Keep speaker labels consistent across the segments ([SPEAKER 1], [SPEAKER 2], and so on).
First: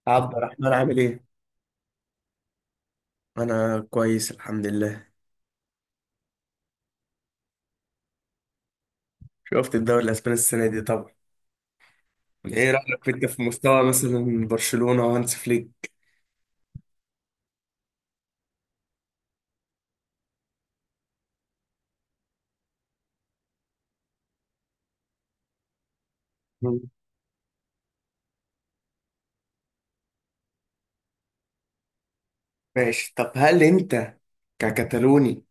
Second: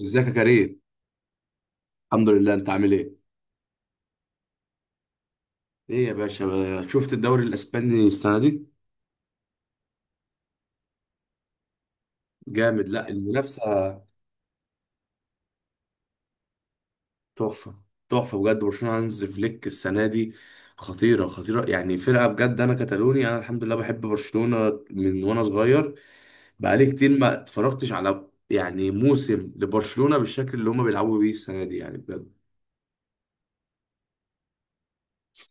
[SPEAKER 1] ازيك يا
[SPEAKER 2] عبد الرحمن
[SPEAKER 1] كريم؟
[SPEAKER 2] عامل ايه؟
[SPEAKER 1] الحمد لله، انت عامل ايه؟
[SPEAKER 2] انا كويس الحمد لله.
[SPEAKER 1] ايه يا باشا، شفت الدوري الاسباني السنه دي؟
[SPEAKER 2] شفت الدوري الاسباني السنه دي طبعا. ايه
[SPEAKER 1] جامد،
[SPEAKER 2] رايك
[SPEAKER 1] لا
[SPEAKER 2] في انت في مستوى
[SPEAKER 1] المنافسه
[SPEAKER 2] مثلا برشلونه وهانس فليك؟
[SPEAKER 1] تحفه. تحفه بجد برشلونه هانز فليك السنه دي. خطيره خطيره، يعني فرقه بجد. انا كتالوني، انا الحمد لله بحب برشلونه من وانا صغير.
[SPEAKER 2] مم.
[SPEAKER 1] بقالي كتير ما اتفرجتش على يعني موسم لبرشلونه بالشكل اللي هما بيلعبوا بيه السنه دي، يعني بجد.
[SPEAKER 2] ماشي، طب هل انت ككتالوني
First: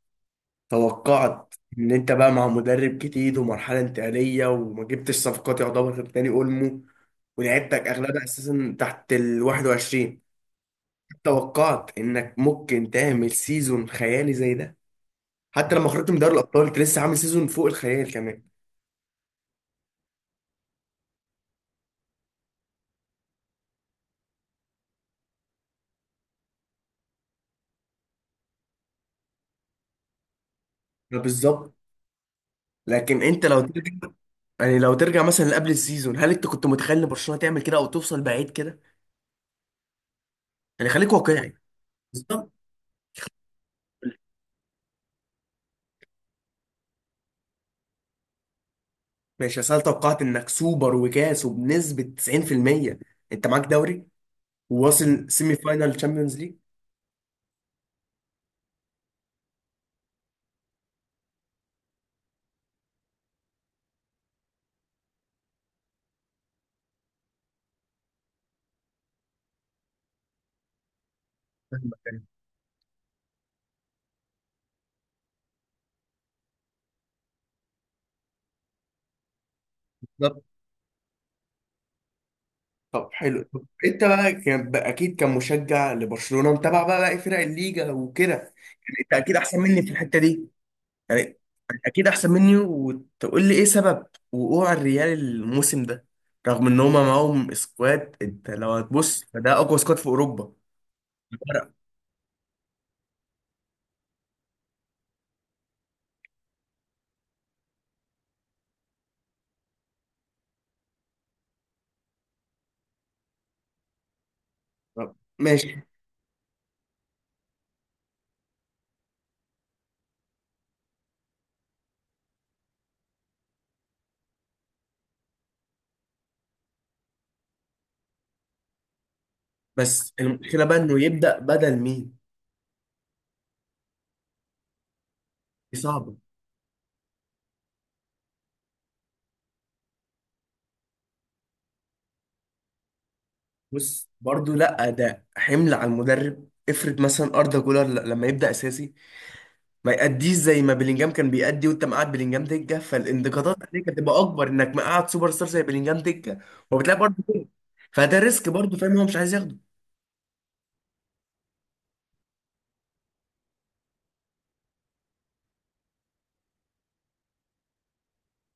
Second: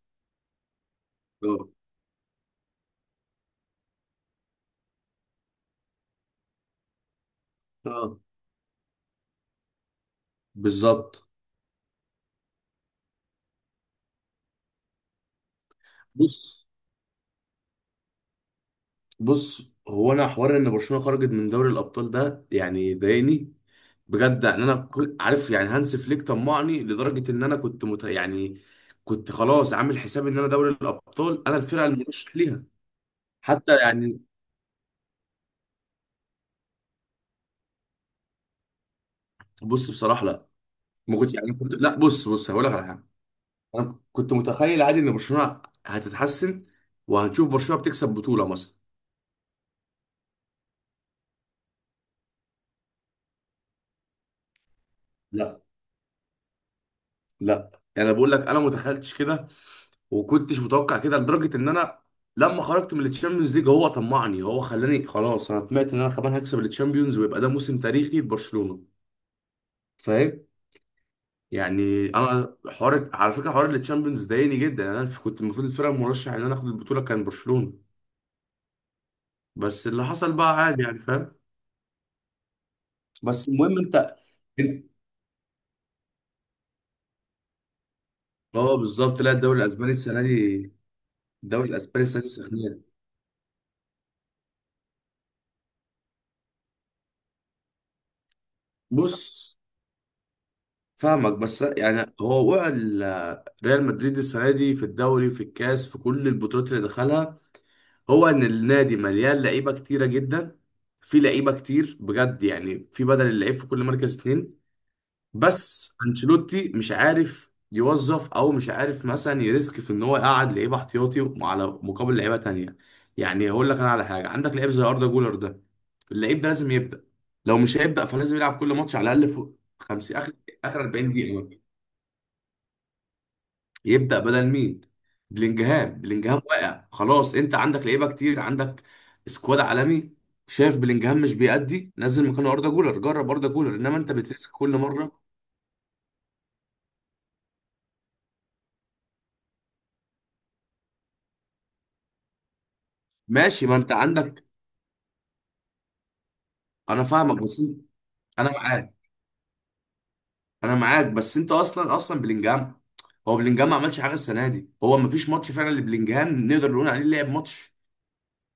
[SPEAKER 2] توقعت
[SPEAKER 1] اه.
[SPEAKER 2] ان انت بقى مع مدرب جديد ومرحله انتقاليه وما جبتش صفقات يعتبر غير داني اولمو، ولعبتك
[SPEAKER 1] اه
[SPEAKER 2] اغلبها اساسا تحت ال 21؟
[SPEAKER 1] بالظبط.
[SPEAKER 2] توقعت انك ممكن تعمل سيزون خيالي زي ده؟ حتى لما خرجت من دوري
[SPEAKER 1] بص
[SPEAKER 2] الابطال انت لسه عامل سيزون فوق الخيال كمان.
[SPEAKER 1] بص هو انا حوار ان برشلونه خرجت من دوري الابطال ده يعني ضايقني بجد. ان انا كل عارف يعني هانس فليك طمعني لدرجه ان انا كنت مت... يعني كنت خلاص عامل حساب ان انا دوري
[SPEAKER 2] ده
[SPEAKER 1] الابطال انا
[SPEAKER 2] بالظبط.
[SPEAKER 1] الفرقه المرشح ليها.
[SPEAKER 2] لكن انت لو
[SPEAKER 1] حتى
[SPEAKER 2] ترجع
[SPEAKER 1] يعني.
[SPEAKER 2] يعني لو ترجع مثلا لقبل السيزون، هل انت كنت متخيل ان برشلونه تعمل كده او توصل بعيد كده؟
[SPEAKER 1] بص بصراحه لا.
[SPEAKER 2] يعني خليك
[SPEAKER 1] ما كنت يعني
[SPEAKER 2] واقعي.
[SPEAKER 1] كنت لا، بص
[SPEAKER 2] بالظبط.
[SPEAKER 1] هقول لك على حاجه. انا كنت متخيل عادي ان برشلونه هتتحسن، وهنشوف برشلونه بتكسب بطوله مثلا.
[SPEAKER 2] ماشي، اصل أنا توقعت انك سوبر وكاس وبنسبه 90%، انت معاك دوري، وواصل سيمي
[SPEAKER 1] لا
[SPEAKER 2] فاينال تشامبيونز ليج.
[SPEAKER 1] لا يعني انا بقول لك انا متخيلتش كده وكنتش متوقع كده لدرجه ان انا لما خرجت من التشامبيونز ليج هو طمعني، هو خلاني خلاص انا طمعت ان انا كمان هكسب التشامبيونز ويبقى ده موسم تاريخي لبرشلونه. فاهم؟
[SPEAKER 2] فاهمك،
[SPEAKER 1] يعني
[SPEAKER 2] يعني.
[SPEAKER 1] انا حوار، على فكره حوار التشامبيونز ضايقني جدا. يعني انا كنت المفروض الفرقه المرشح ان انا اخد البطوله كان برشلونه، بس اللي حصل
[SPEAKER 2] بالظبط.
[SPEAKER 1] بقى عادي يعني، فاهم؟
[SPEAKER 2] طب حلو،
[SPEAKER 1] بس
[SPEAKER 2] طب
[SPEAKER 1] المهم
[SPEAKER 2] انت
[SPEAKER 1] انت.
[SPEAKER 2] بقى كان بقى اكيد كمشجع لبرشلونه متابع بقى باقي فرق الليجا وكده،
[SPEAKER 1] اه
[SPEAKER 2] يعني انت
[SPEAKER 1] بالظبط، لا
[SPEAKER 2] اكيد احسن
[SPEAKER 1] الدوري
[SPEAKER 2] مني في
[SPEAKER 1] الاسباني
[SPEAKER 2] الحته
[SPEAKER 1] السنه
[SPEAKER 2] دي.
[SPEAKER 1] دي،
[SPEAKER 2] يعني
[SPEAKER 1] الدوري الاسباني
[SPEAKER 2] اكيد
[SPEAKER 1] السنه دي
[SPEAKER 2] احسن مني،
[SPEAKER 1] سخنيه.
[SPEAKER 2] وتقول لي ايه سبب وقوع الريال الموسم ده؟ رغم ان هما معاهم سكواد، انت لو هتبص فده
[SPEAKER 1] بص
[SPEAKER 2] اقوى سكواد في اوروبا.
[SPEAKER 1] فاهمك، بس
[SPEAKER 2] فرق.
[SPEAKER 1] يعني هو وقع ريال مدريد السنه دي في الدوري في الكاس في كل البطولات اللي دخلها. هو ان النادي مليان لعيبه كتيره جدا، في لعيبه كتير بجد، يعني في بدل اللعيب في كل مركز اتنين.
[SPEAKER 2] طب، ماشي.
[SPEAKER 1] بس انشيلوتي مش عارف يوظف، او مش عارف مثلا يريسك في ان هو يقعد لعيبه احتياطي على مقابل لعيبه تانية. يعني هقول لك انا على حاجه، عندك لعيب زي اردا جولر ده، اللعيب ده لازم يبدا. لو مش هيبدا فلازم يلعب كل ماتش على الاقل فوق
[SPEAKER 2] بس
[SPEAKER 1] 50 اخر،
[SPEAKER 2] المشكله بقى
[SPEAKER 1] اخر
[SPEAKER 2] انه
[SPEAKER 1] 40
[SPEAKER 2] يبدا
[SPEAKER 1] دقيقه.
[SPEAKER 2] بدل مين؟
[SPEAKER 1] يبدأ بدل مين؟
[SPEAKER 2] دي
[SPEAKER 1] بلينجهام.
[SPEAKER 2] صعبه.
[SPEAKER 1] بلينجهام واقع خلاص، انت عندك لعيبه كتير، عندك سكواد عالمي. شايف بلينجهام مش بيأدي، نزل مكانه اردا جولر، جرب اردا جولر، انما
[SPEAKER 2] بص
[SPEAKER 1] انت بترسك
[SPEAKER 2] برضو
[SPEAKER 1] كل
[SPEAKER 2] لا،
[SPEAKER 1] مره.
[SPEAKER 2] ده حمل على المدرب. افرض مثلا اردا جولر لما يبدا اساسي، ما يأديش زي ما بلينجهام كان بيأدي، وانت مقعد بلينجهام دكه، فالانتقادات
[SPEAKER 1] ماشي ما
[SPEAKER 2] عليك
[SPEAKER 1] انت
[SPEAKER 2] هتبقى
[SPEAKER 1] عندك.
[SPEAKER 2] اكبر انك مقعد سوبر ستار زي بلينجهام دكه. وبتلاقي
[SPEAKER 1] انا
[SPEAKER 2] برضو
[SPEAKER 1] فاهمك
[SPEAKER 2] كده.
[SPEAKER 1] بس
[SPEAKER 2] فده ريسك
[SPEAKER 1] انا
[SPEAKER 2] برضو،
[SPEAKER 1] معاك،
[SPEAKER 2] فاهم، هو مش عايز ياخده.
[SPEAKER 1] انا معاك، بس انت اصلا بلينجهام، هو بلينجهام ما عملش حاجه السنه دي، هو ما فيش ماتش فعلا لبلينجهام نقدر نقول عليه لعب ماتش.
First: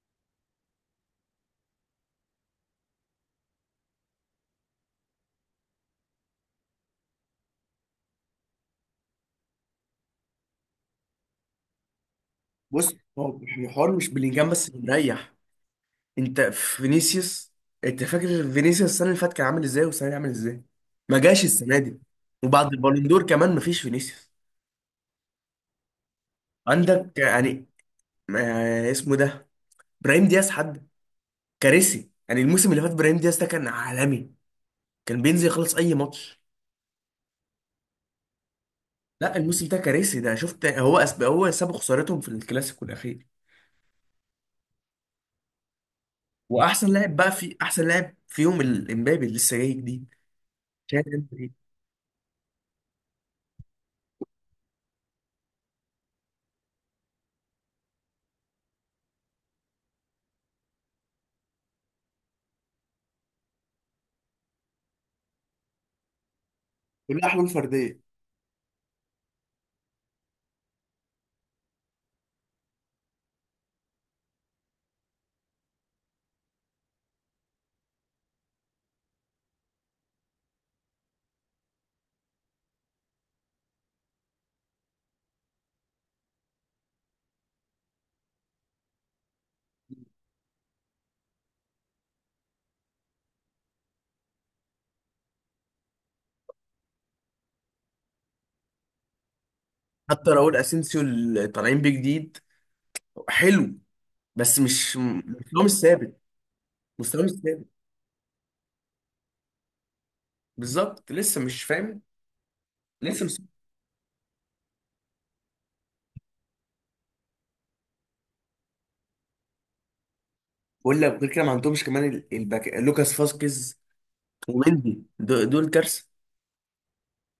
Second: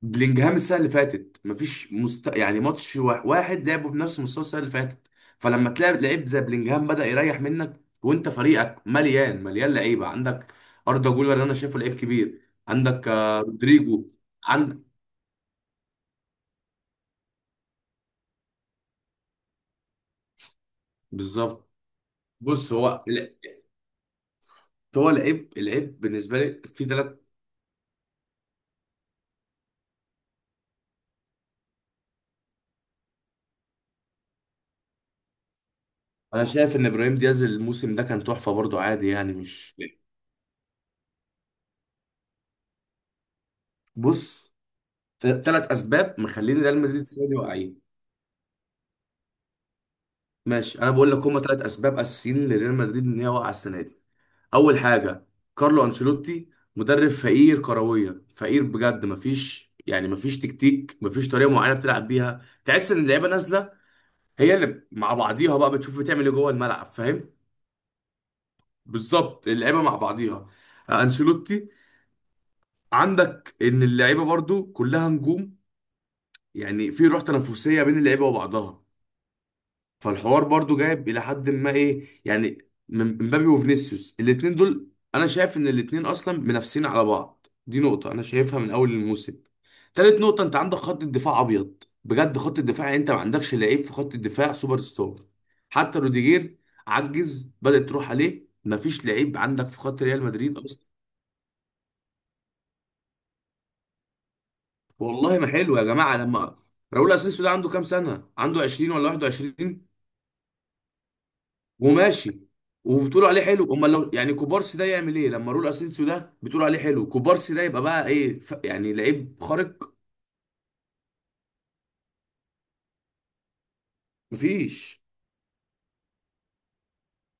[SPEAKER 1] بلينجهام السنه اللي فاتت مفيش مست... يعني ماتش واحد لعبه بنفس مستوى السنه اللي فاتت. فلما تلاعب لعيب زي بلينجهام بدأ يريح منك وانت فريقك مليان، لعيبه عندك. اردا جولر انا شايفه لعيب كبير.
[SPEAKER 2] بص
[SPEAKER 1] عندك
[SPEAKER 2] هو
[SPEAKER 1] آه،
[SPEAKER 2] الحوار
[SPEAKER 1] رودريجو.
[SPEAKER 2] مش بلينجهام بس
[SPEAKER 1] عندك.
[SPEAKER 2] اللي مريح. انت فينيسيوس، انت فاكر فينيسيوس السنه اللي فاتت كان عامل ازاي والسنه دي عامل ازاي؟ ما جاش
[SPEAKER 1] بالظبط.
[SPEAKER 2] السنه دي. وبعد
[SPEAKER 1] بص هو
[SPEAKER 2] البالون دور
[SPEAKER 1] ال-
[SPEAKER 2] كمان ما فيش فينيسيوس.
[SPEAKER 1] هو لعيب العيب بالنسبه لي في
[SPEAKER 2] عندك
[SPEAKER 1] ثلاث.
[SPEAKER 2] يعني اسمه ده، ابراهيم دياز، حد كارثي يعني. الموسم اللي فات ابراهيم دياز ده كان عالمي، كان بينزل يخلص اي ماتش.
[SPEAKER 1] انا شايف ان ابراهيم دياز الموسم ده كان تحفه برضو عادي، يعني
[SPEAKER 2] لا الموسم
[SPEAKER 1] مش.
[SPEAKER 2] ده كارثي ده، شفت، هو سبب خسارتهم في الكلاسيكو الاخير.
[SPEAKER 1] بص، ثلاث اسباب مخلين ريال
[SPEAKER 2] واحسن
[SPEAKER 1] مدريد
[SPEAKER 2] لاعب
[SPEAKER 1] السنه
[SPEAKER 2] بقى
[SPEAKER 1] دي
[SPEAKER 2] في،
[SPEAKER 1] واقعين.
[SPEAKER 2] احسن لاعب فيهم الامبابي اللي لسه جاي جديد.
[SPEAKER 1] ماشي، انا
[SPEAKER 2] شايف
[SPEAKER 1] بقول لك
[SPEAKER 2] انت
[SPEAKER 1] هما ثلاث
[SPEAKER 2] ايه؟
[SPEAKER 1] اسباب اساسيين لريال مدريد ان هي واقعه السنه دي. اول حاجه، كارلو انشيلوتي مدرب فقير كرويا، فقير بجد، مفيش يعني مفيش تكتيك، مفيش طريقه معينه بتلعب بيها، تحس ان اللعيبه نازله هي اللي مع بعضيها بقى بتشوف بتعمل ايه جوه الملعب،
[SPEAKER 2] كلها
[SPEAKER 1] فاهم؟
[SPEAKER 2] حلول فرديه.
[SPEAKER 1] بالظبط، اللعيبه مع بعضيها. آه، انشيلوتي. عندك ان اللعيبه برضو كلها نجوم، يعني في روح تنافسيه بين اللعيبه وبعضها، فالحوار برضو جايب الى حد ما ايه يعني، من مبابي وفينيسيوس الاتنين دول. انا شايف ان الاتنين اصلا منافسين على بعض، دي نقطة انا شايفها من اول الموسم. تالت نقطة، انت عندك خط الدفاع ابيض بجد، خط الدفاع يعني انت ما عندكش لعيب في خط الدفاع سوبر ستار. حتى روديجير عجز بدأت تروح عليه، مفيش لعيب عندك في خط ريال
[SPEAKER 2] حتى راؤول
[SPEAKER 1] مدريد اصلا.
[SPEAKER 2] اسينسيو اللي طالعين بيه جديد حلو، بس مش
[SPEAKER 1] والله ما
[SPEAKER 2] مستواه مش
[SPEAKER 1] حلو يا جماعة،
[SPEAKER 2] ثابت.
[SPEAKER 1] لما راؤول
[SPEAKER 2] مستواه مش
[SPEAKER 1] اسينسيو ده
[SPEAKER 2] ثابت،
[SPEAKER 1] عنده كام سنة؟ عنده 20 ولا 21؟
[SPEAKER 2] بالظبط. لسه مش فاهم.
[SPEAKER 1] وماشي،
[SPEAKER 2] لسه
[SPEAKER 1] وبتقولوا
[SPEAKER 2] مش.
[SPEAKER 1] عليه حلو، امال لو يعني كوبارسي ده يعمل ايه؟ لما رول اسينسيو ده بتقولوا عليه حلو، كوبارسي ده يبقى بقى ايه ف... يعني لعيب خارق.
[SPEAKER 2] ولا غير كده ما عندهمش كمان الباك لوكاس فاسكيز،
[SPEAKER 1] مفيش.
[SPEAKER 2] ومندي، دول كارثه.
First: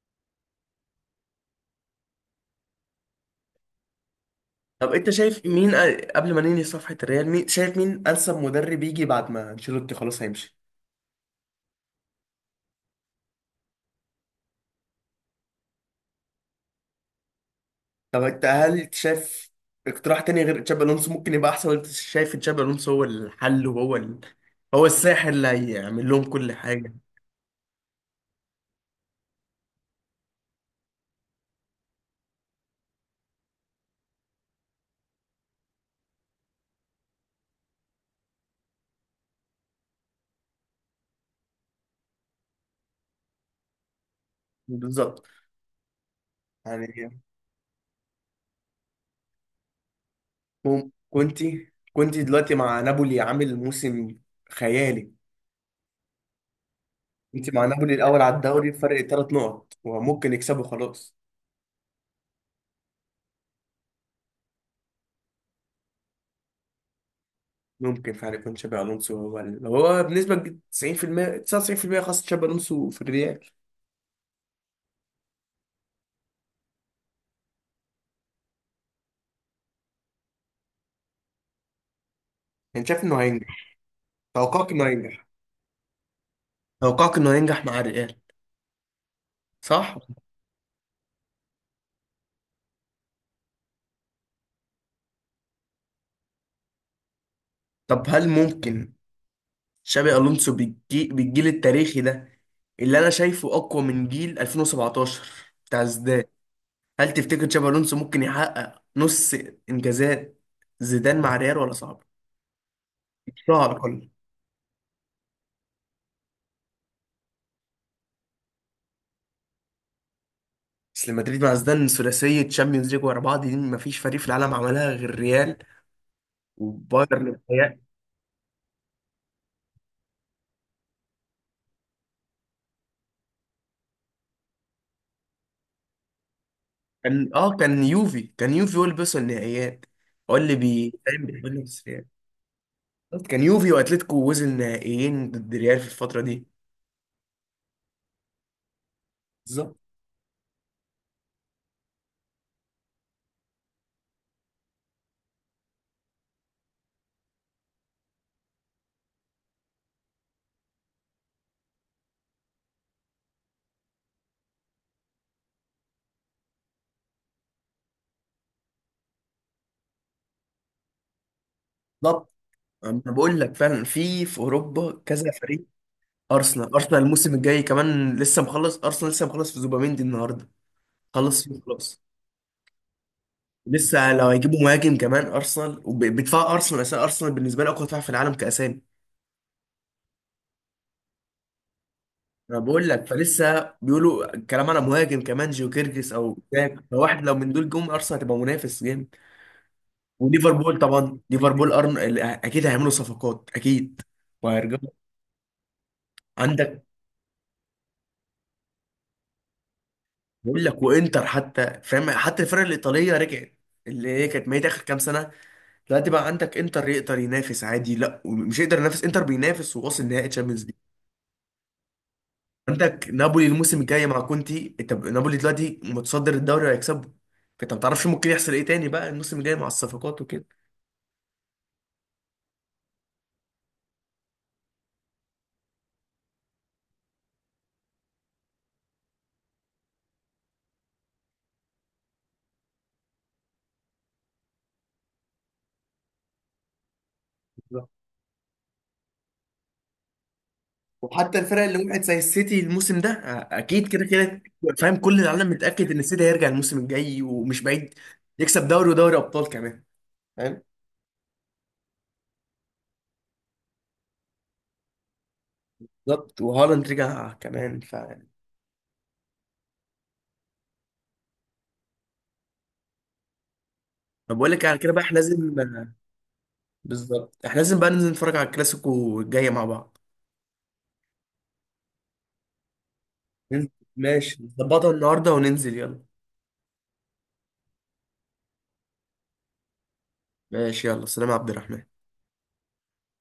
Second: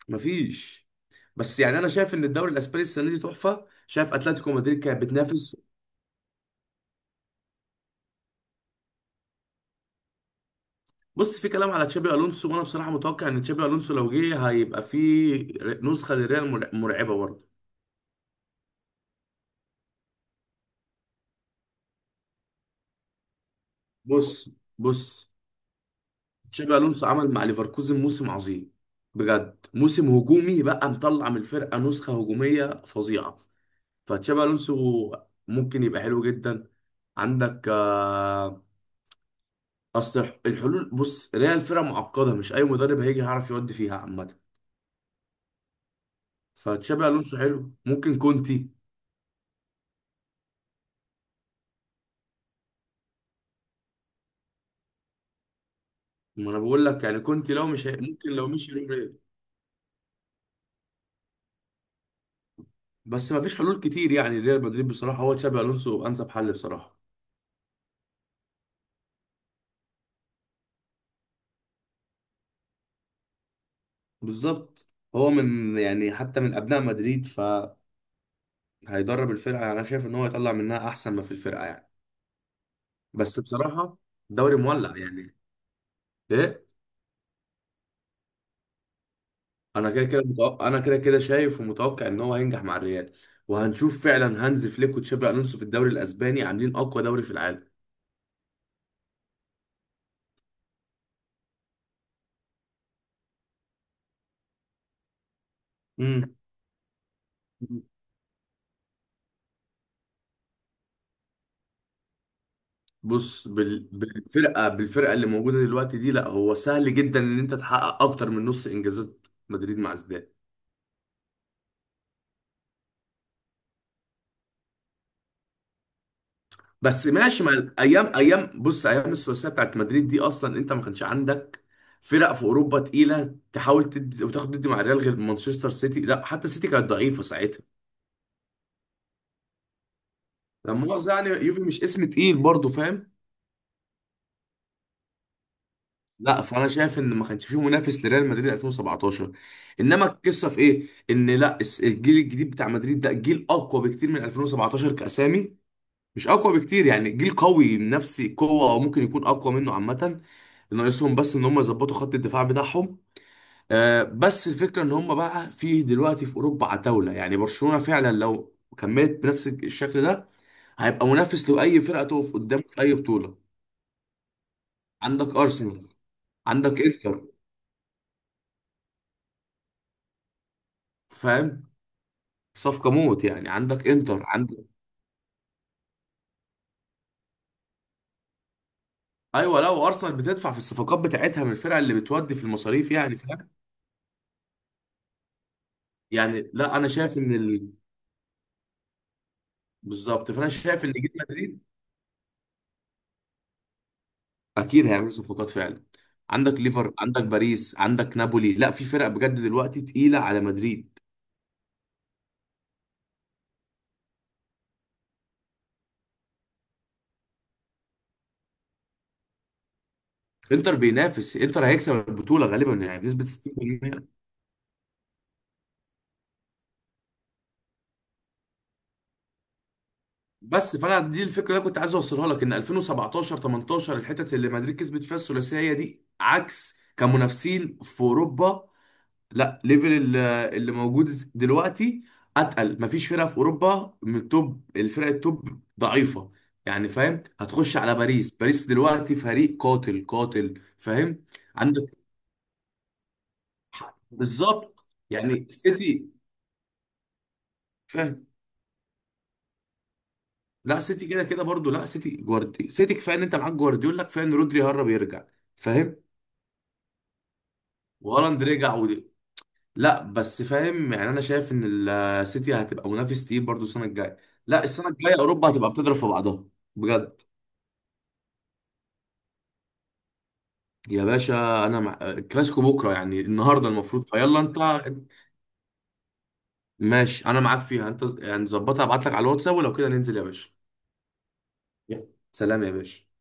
[SPEAKER 1] مفيش. بس يعني انا شايف ان الدوري الاسباني السنه دي تحفه، شايف اتلتيكو مدريد
[SPEAKER 2] طب
[SPEAKER 1] كانت
[SPEAKER 2] انت شايف
[SPEAKER 1] بتنافس.
[SPEAKER 2] مين، قبل ما ننهي صفحه الريال، مين شايف، مين انسب مدرب يجي بعد ما انشيلوتي خلاص هيمشي؟
[SPEAKER 1] بص، في كلام على تشابي الونسو، وانا بصراحه متوقع ان تشابي الونسو لو جه هيبقى في نسخه للريال مرعبه برضه.
[SPEAKER 2] طب انت هل شايف اقتراح تاني غير تشابي الونسو ممكن يبقى احسن، ولا أنت شايف تشابي الونسو هو الحل،
[SPEAKER 1] بص
[SPEAKER 2] هو الساحر
[SPEAKER 1] بص
[SPEAKER 2] اللي هيعمل لهم كل
[SPEAKER 1] تشابي
[SPEAKER 2] حاجه؟
[SPEAKER 1] الونسو عمل مع ليفركوزن موسم عظيم، بجد موسم هجومي، بقى مطلع من الفرقه نسخه هجوميه فظيعه. فتشابي الونسو ممكن يبقى حلو جدا. عندك آه، اصل الحلول، بص ريال فرقه معقده، مش اي مدرب هيجي يعرف يودي فيها عامه.
[SPEAKER 2] بالظبط، يعني.
[SPEAKER 1] فتشابي الونسو حلو، ممكن كونتي.
[SPEAKER 2] مم- كنت كنت دلوقتي مع نابولي عامل موسم خيالي.
[SPEAKER 1] ما انا بقول لك يعني
[SPEAKER 2] انت
[SPEAKER 1] كونتي
[SPEAKER 2] مع
[SPEAKER 1] لو مش
[SPEAKER 2] نابولي
[SPEAKER 1] هي...
[SPEAKER 2] الاول
[SPEAKER 1] ممكن
[SPEAKER 2] على
[SPEAKER 1] لو
[SPEAKER 2] الدوري
[SPEAKER 1] مشي يروح
[SPEAKER 2] بفرق
[SPEAKER 1] ريال.
[SPEAKER 2] ثلاث نقط وممكن يكسبوا خلاص.
[SPEAKER 1] بس ما فيش حلول كتير يعني، ريال مدريد بصراحه هو تشابي الونسو انسب حل بصراحه.
[SPEAKER 2] ممكن فعلا يكون شابي الونسو هو هو بنسبه 90% 99%، خاصه شابي الونسو في الريال.
[SPEAKER 1] بالظبط، هو من يعني حتى من ابناء مدريد، ف هيدرب الفرقه، يعني انا شايف ان هو يطلع منها احسن ما في الفرقه يعني.
[SPEAKER 2] يعني شايف انه
[SPEAKER 1] بس
[SPEAKER 2] هينجح؟
[SPEAKER 1] بصراحه دوري
[SPEAKER 2] توقعك انه
[SPEAKER 1] مولع
[SPEAKER 2] هينجح؟
[SPEAKER 1] يعني. ايه.
[SPEAKER 2] توقعك انه هينجح مع الريال،
[SPEAKER 1] انا
[SPEAKER 2] صح؟
[SPEAKER 1] كده كده متوقع، انا كده كده شايف ومتوقع ان هو هينجح مع الريال، وهنشوف فعلا هانز فليك وتشابي الونسو في الدوري الاسباني عاملين اقوى دوري في العالم.
[SPEAKER 2] طب هل ممكن شابي الونسو بالجيل التاريخي ده، اللي انا شايفه اقوى من جيل 2017 بتاع زيدان،
[SPEAKER 1] امم
[SPEAKER 2] هل تفتكر تشابي الونسو ممكن يحقق نص انجازات زيدان مع ريال ولا صعب؟
[SPEAKER 1] بص
[SPEAKER 2] لا على الاقل.
[SPEAKER 1] بالفرقه، بالفرقه اللي موجوده دلوقتي دي، لا هو سهل جدا ان انت تحقق اكتر من نص انجازات مدريد مع زيدان.
[SPEAKER 2] اصل مدريد مع زيدان ثلاثيه تشامبيونز ليج ورا بعض، دي مفيش فريق في العالم عملها غير ريال
[SPEAKER 1] بس
[SPEAKER 2] وبايرن
[SPEAKER 1] ماشي، ما
[SPEAKER 2] بتهيألي.
[SPEAKER 1] ايام، ايام بص ايام الثلاثيه بتاعت مدريد دي اصلا انت ما كانش عندك فرق في اوروبا تقيله تحاول تدي وتاخد ضد مع ريال غير مانشستر سيتي، لا حتى سيتي كانت ضعيفه
[SPEAKER 2] كان اه
[SPEAKER 1] ساعتها.
[SPEAKER 2] كان يوفي كان يوفي هو اللي بيوصل النهائيات، هو اللي
[SPEAKER 1] لما مؤاخذه
[SPEAKER 2] فاهم،
[SPEAKER 1] يعني يوفي
[SPEAKER 2] بينافس
[SPEAKER 1] مش
[SPEAKER 2] ريال.
[SPEAKER 1] اسم تقيل برضه، فاهم؟
[SPEAKER 2] بالظبط، كان يوفي واتلتيكو وصل نهائيين ضد ريال في الفتره
[SPEAKER 1] لا
[SPEAKER 2] دي.
[SPEAKER 1] فانا شايف ان ما كانش فيه منافس لريال مدريد 2017.
[SPEAKER 2] بالظبط.
[SPEAKER 1] انما القصه في ايه ان لا، الجيل الجديد بتاع مدريد ده جيل اقوى بكتير من 2017 كاسامي. مش اقوى بكتير يعني، جيل قوي نفسي قوه، او ممكن يكون اقوى منه عامه. ناقصهم بس ان هم يظبطوا خط الدفاع بتاعهم. آه بس الفكره ان هم بقى في دلوقتي في اوروبا عتاوله، يعني برشلونه فعلا لو كملت بنفس الشكل ده هيبقى منافس لاي فرقه تقف
[SPEAKER 2] بالظبط،
[SPEAKER 1] قدامه في اي
[SPEAKER 2] انا بقول
[SPEAKER 1] بطوله.
[SPEAKER 2] لك فعلا، في اوروبا كذا
[SPEAKER 1] عندك
[SPEAKER 2] فريق.
[SPEAKER 1] ارسنال.
[SPEAKER 2] ارسنال،
[SPEAKER 1] عندك
[SPEAKER 2] ارسنال
[SPEAKER 1] انتر،
[SPEAKER 2] الموسم الجاي كمان لسه مخلص، ارسنال لسه مخلص في زوباميندي النهارده، خلص فيه
[SPEAKER 1] فاهم؟
[SPEAKER 2] خلاص.
[SPEAKER 1] صفقه موت يعني، عندك
[SPEAKER 2] لسه
[SPEAKER 1] انتر
[SPEAKER 2] لو هيجيبوا
[SPEAKER 1] عندك.
[SPEAKER 2] مهاجم كمان، ارسنال وبيدفع ارسنال، اساسا ارسنال بالنسبه لي اقوى دفاع في العالم كاسامي.
[SPEAKER 1] ايوه لو ارسنال بتدفع في الصفقات بتاعتها من الفرقه اللي بتودي في
[SPEAKER 2] انا بقول
[SPEAKER 1] المصاريف
[SPEAKER 2] لك
[SPEAKER 1] يعني، فاهم؟
[SPEAKER 2] فلسه بيقولوا الكلام على مهاجم كمان، جيو كيرجس او
[SPEAKER 1] يعني لا
[SPEAKER 2] جاك،
[SPEAKER 1] انا شايف
[SPEAKER 2] فواحد
[SPEAKER 1] ان
[SPEAKER 2] لو من دول جم ارسنال هتبقى منافس جامد.
[SPEAKER 1] بالظبط، فانا
[SPEAKER 2] وليفربول
[SPEAKER 1] شايف ان جيل
[SPEAKER 2] طبعا،
[SPEAKER 1] مدريد.
[SPEAKER 2] ليفربول اكيد هيعملوا صفقات، اكيد
[SPEAKER 1] اكيد
[SPEAKER 2] وهيرجعوا.
[SPEAKER 1] هيعملوا صفقات فعلا. عندك
[SPEAKER 2] عندك،
[SPEAKER 1] ليفر، عندك باريس، عندك نابولي، لا في فرق بجد دلوقتي تقيله على
[SPEAKER 2] بقول لك،
[SPEAKER 1] مدريد.
[SPEAKER 2] وانتر حتى، فاهم، حتى الفرق الايطاليه رجعت اللي هي كانت ميتة آخر كام سنة. دلوقتي بقى عندك انتر يقدر ينافس عادي، لا مش يقدر ينافس، انتر بينافس وواصل نهائي تشامبيونز.
[SPEAKER 1] انتر بينافس، انتر هيكسب البطوله غالبا يعني
[SPEAKER 2] عندك
[SPEAKER 1] بنسبه
[SPEAKER 2] نابولي الموسم الجاي
[SPEAKER 1] 60%.
[SPEAKER 2] مع كونتي، انت نابولي دلوقتي متصدر الدوري وهيكسبه. فانت ما تعرفش ممكن يحصل ايه تاني بقى الموسم الجاي مع الصفقات وكده.
[SPEAKER 1] بس، فانا دي الفكره اللي أنا كنت عايز اوصلها لك ان 2017 18 الحتت اللي مدريد كسبت فيها الثلاثيه دي، عكس كمنافسين في اوروبا لا، اللي موجود دلوقتي اتقل. مفيش فرقه في اوروبا من التوب، الفرق التوب ضعيفه يعني، فاهم؟ هتخش
[SPEAKER 2] بالظبط.
[SPEAKER 1] على باريس، باريس دلوقتي فريق قاتل قاتل، فاهم؟
[SPEAKER 2] وحتى الفرق اللي
[SPEAKER 1] عندك
[SPEAKER 2] وقعت زي السيتي الموسم ده، اكيد كده كده،
[SPEAKER 1] بالظبط
[SPEAKER 2] فاهم، كل
[SPEAKER 1] يعني
[SPEAKER 2] العالم متاكد ان
[SPEAKER 1] سيتي،
[SPEAKER 2] السيتي هيرجع الموسم الجاي ومش بعيد
[SPEAKER 1] فاهم؟
[SPEAKER 2] يكسب دوري ودوري ابطال كمان، فاهم.
[SPEAKER 1] لا سيتي كده كده برضو، لا سيتي سيتي كفايه ان انت معاك جوارديولا، كفايه ان رودري هرب يرجع، فاهم؟
[SPEAKER 2] بالظبط، وهالاند رجع كمان.
[SPEAKER 1] وهالاند رجع. لا بس فاهم يعني، انا شايف ان السيتي هتبقى منافس تقيل برضو السنه الجايه.
[SPEAKER 2] طب بقول
[SPEAKER 1] لا
[SPEAKER 2] لك على
[SPEAKER 1] السنه
[SPEAKER 2] كده بقى،
[SPEAKER 1] الجايه
[SPEAKER 2] احنا
[SPEAKER 1] اوروبا
[SPEAKER 2] لازم.
[SPEAKER 1] هتبقى بتضرب في بعضها بجد.
[SPEAKER 2] بالظبط، احنا لازم بقى ننزل نتفرج على الكلاسيكو الجاي مع بعض.
[SPEAKER 1] يا باشا، انا مع... كلاسيكو بكره يعني، النهارده
[SPEAKER 2] ننزل،
[SPEAKER 1] المفروض فيلا
[SPEAKER 2] ماشي
[SPEAKER 1] انت.
[SPEAKER 2] نظبطها النهارده وننزل يلا.
[SPEAKER 1] ماشي انا معاك فيها انت، يعني ظبطها، ابعت لك على الواتساب ولو كده ننزل يا باشا.
[SPEAKER 2] ماشي، يلا سلام يا عبد الرحمن.
[SPEAKER 1] يلا. سلام يا باشا.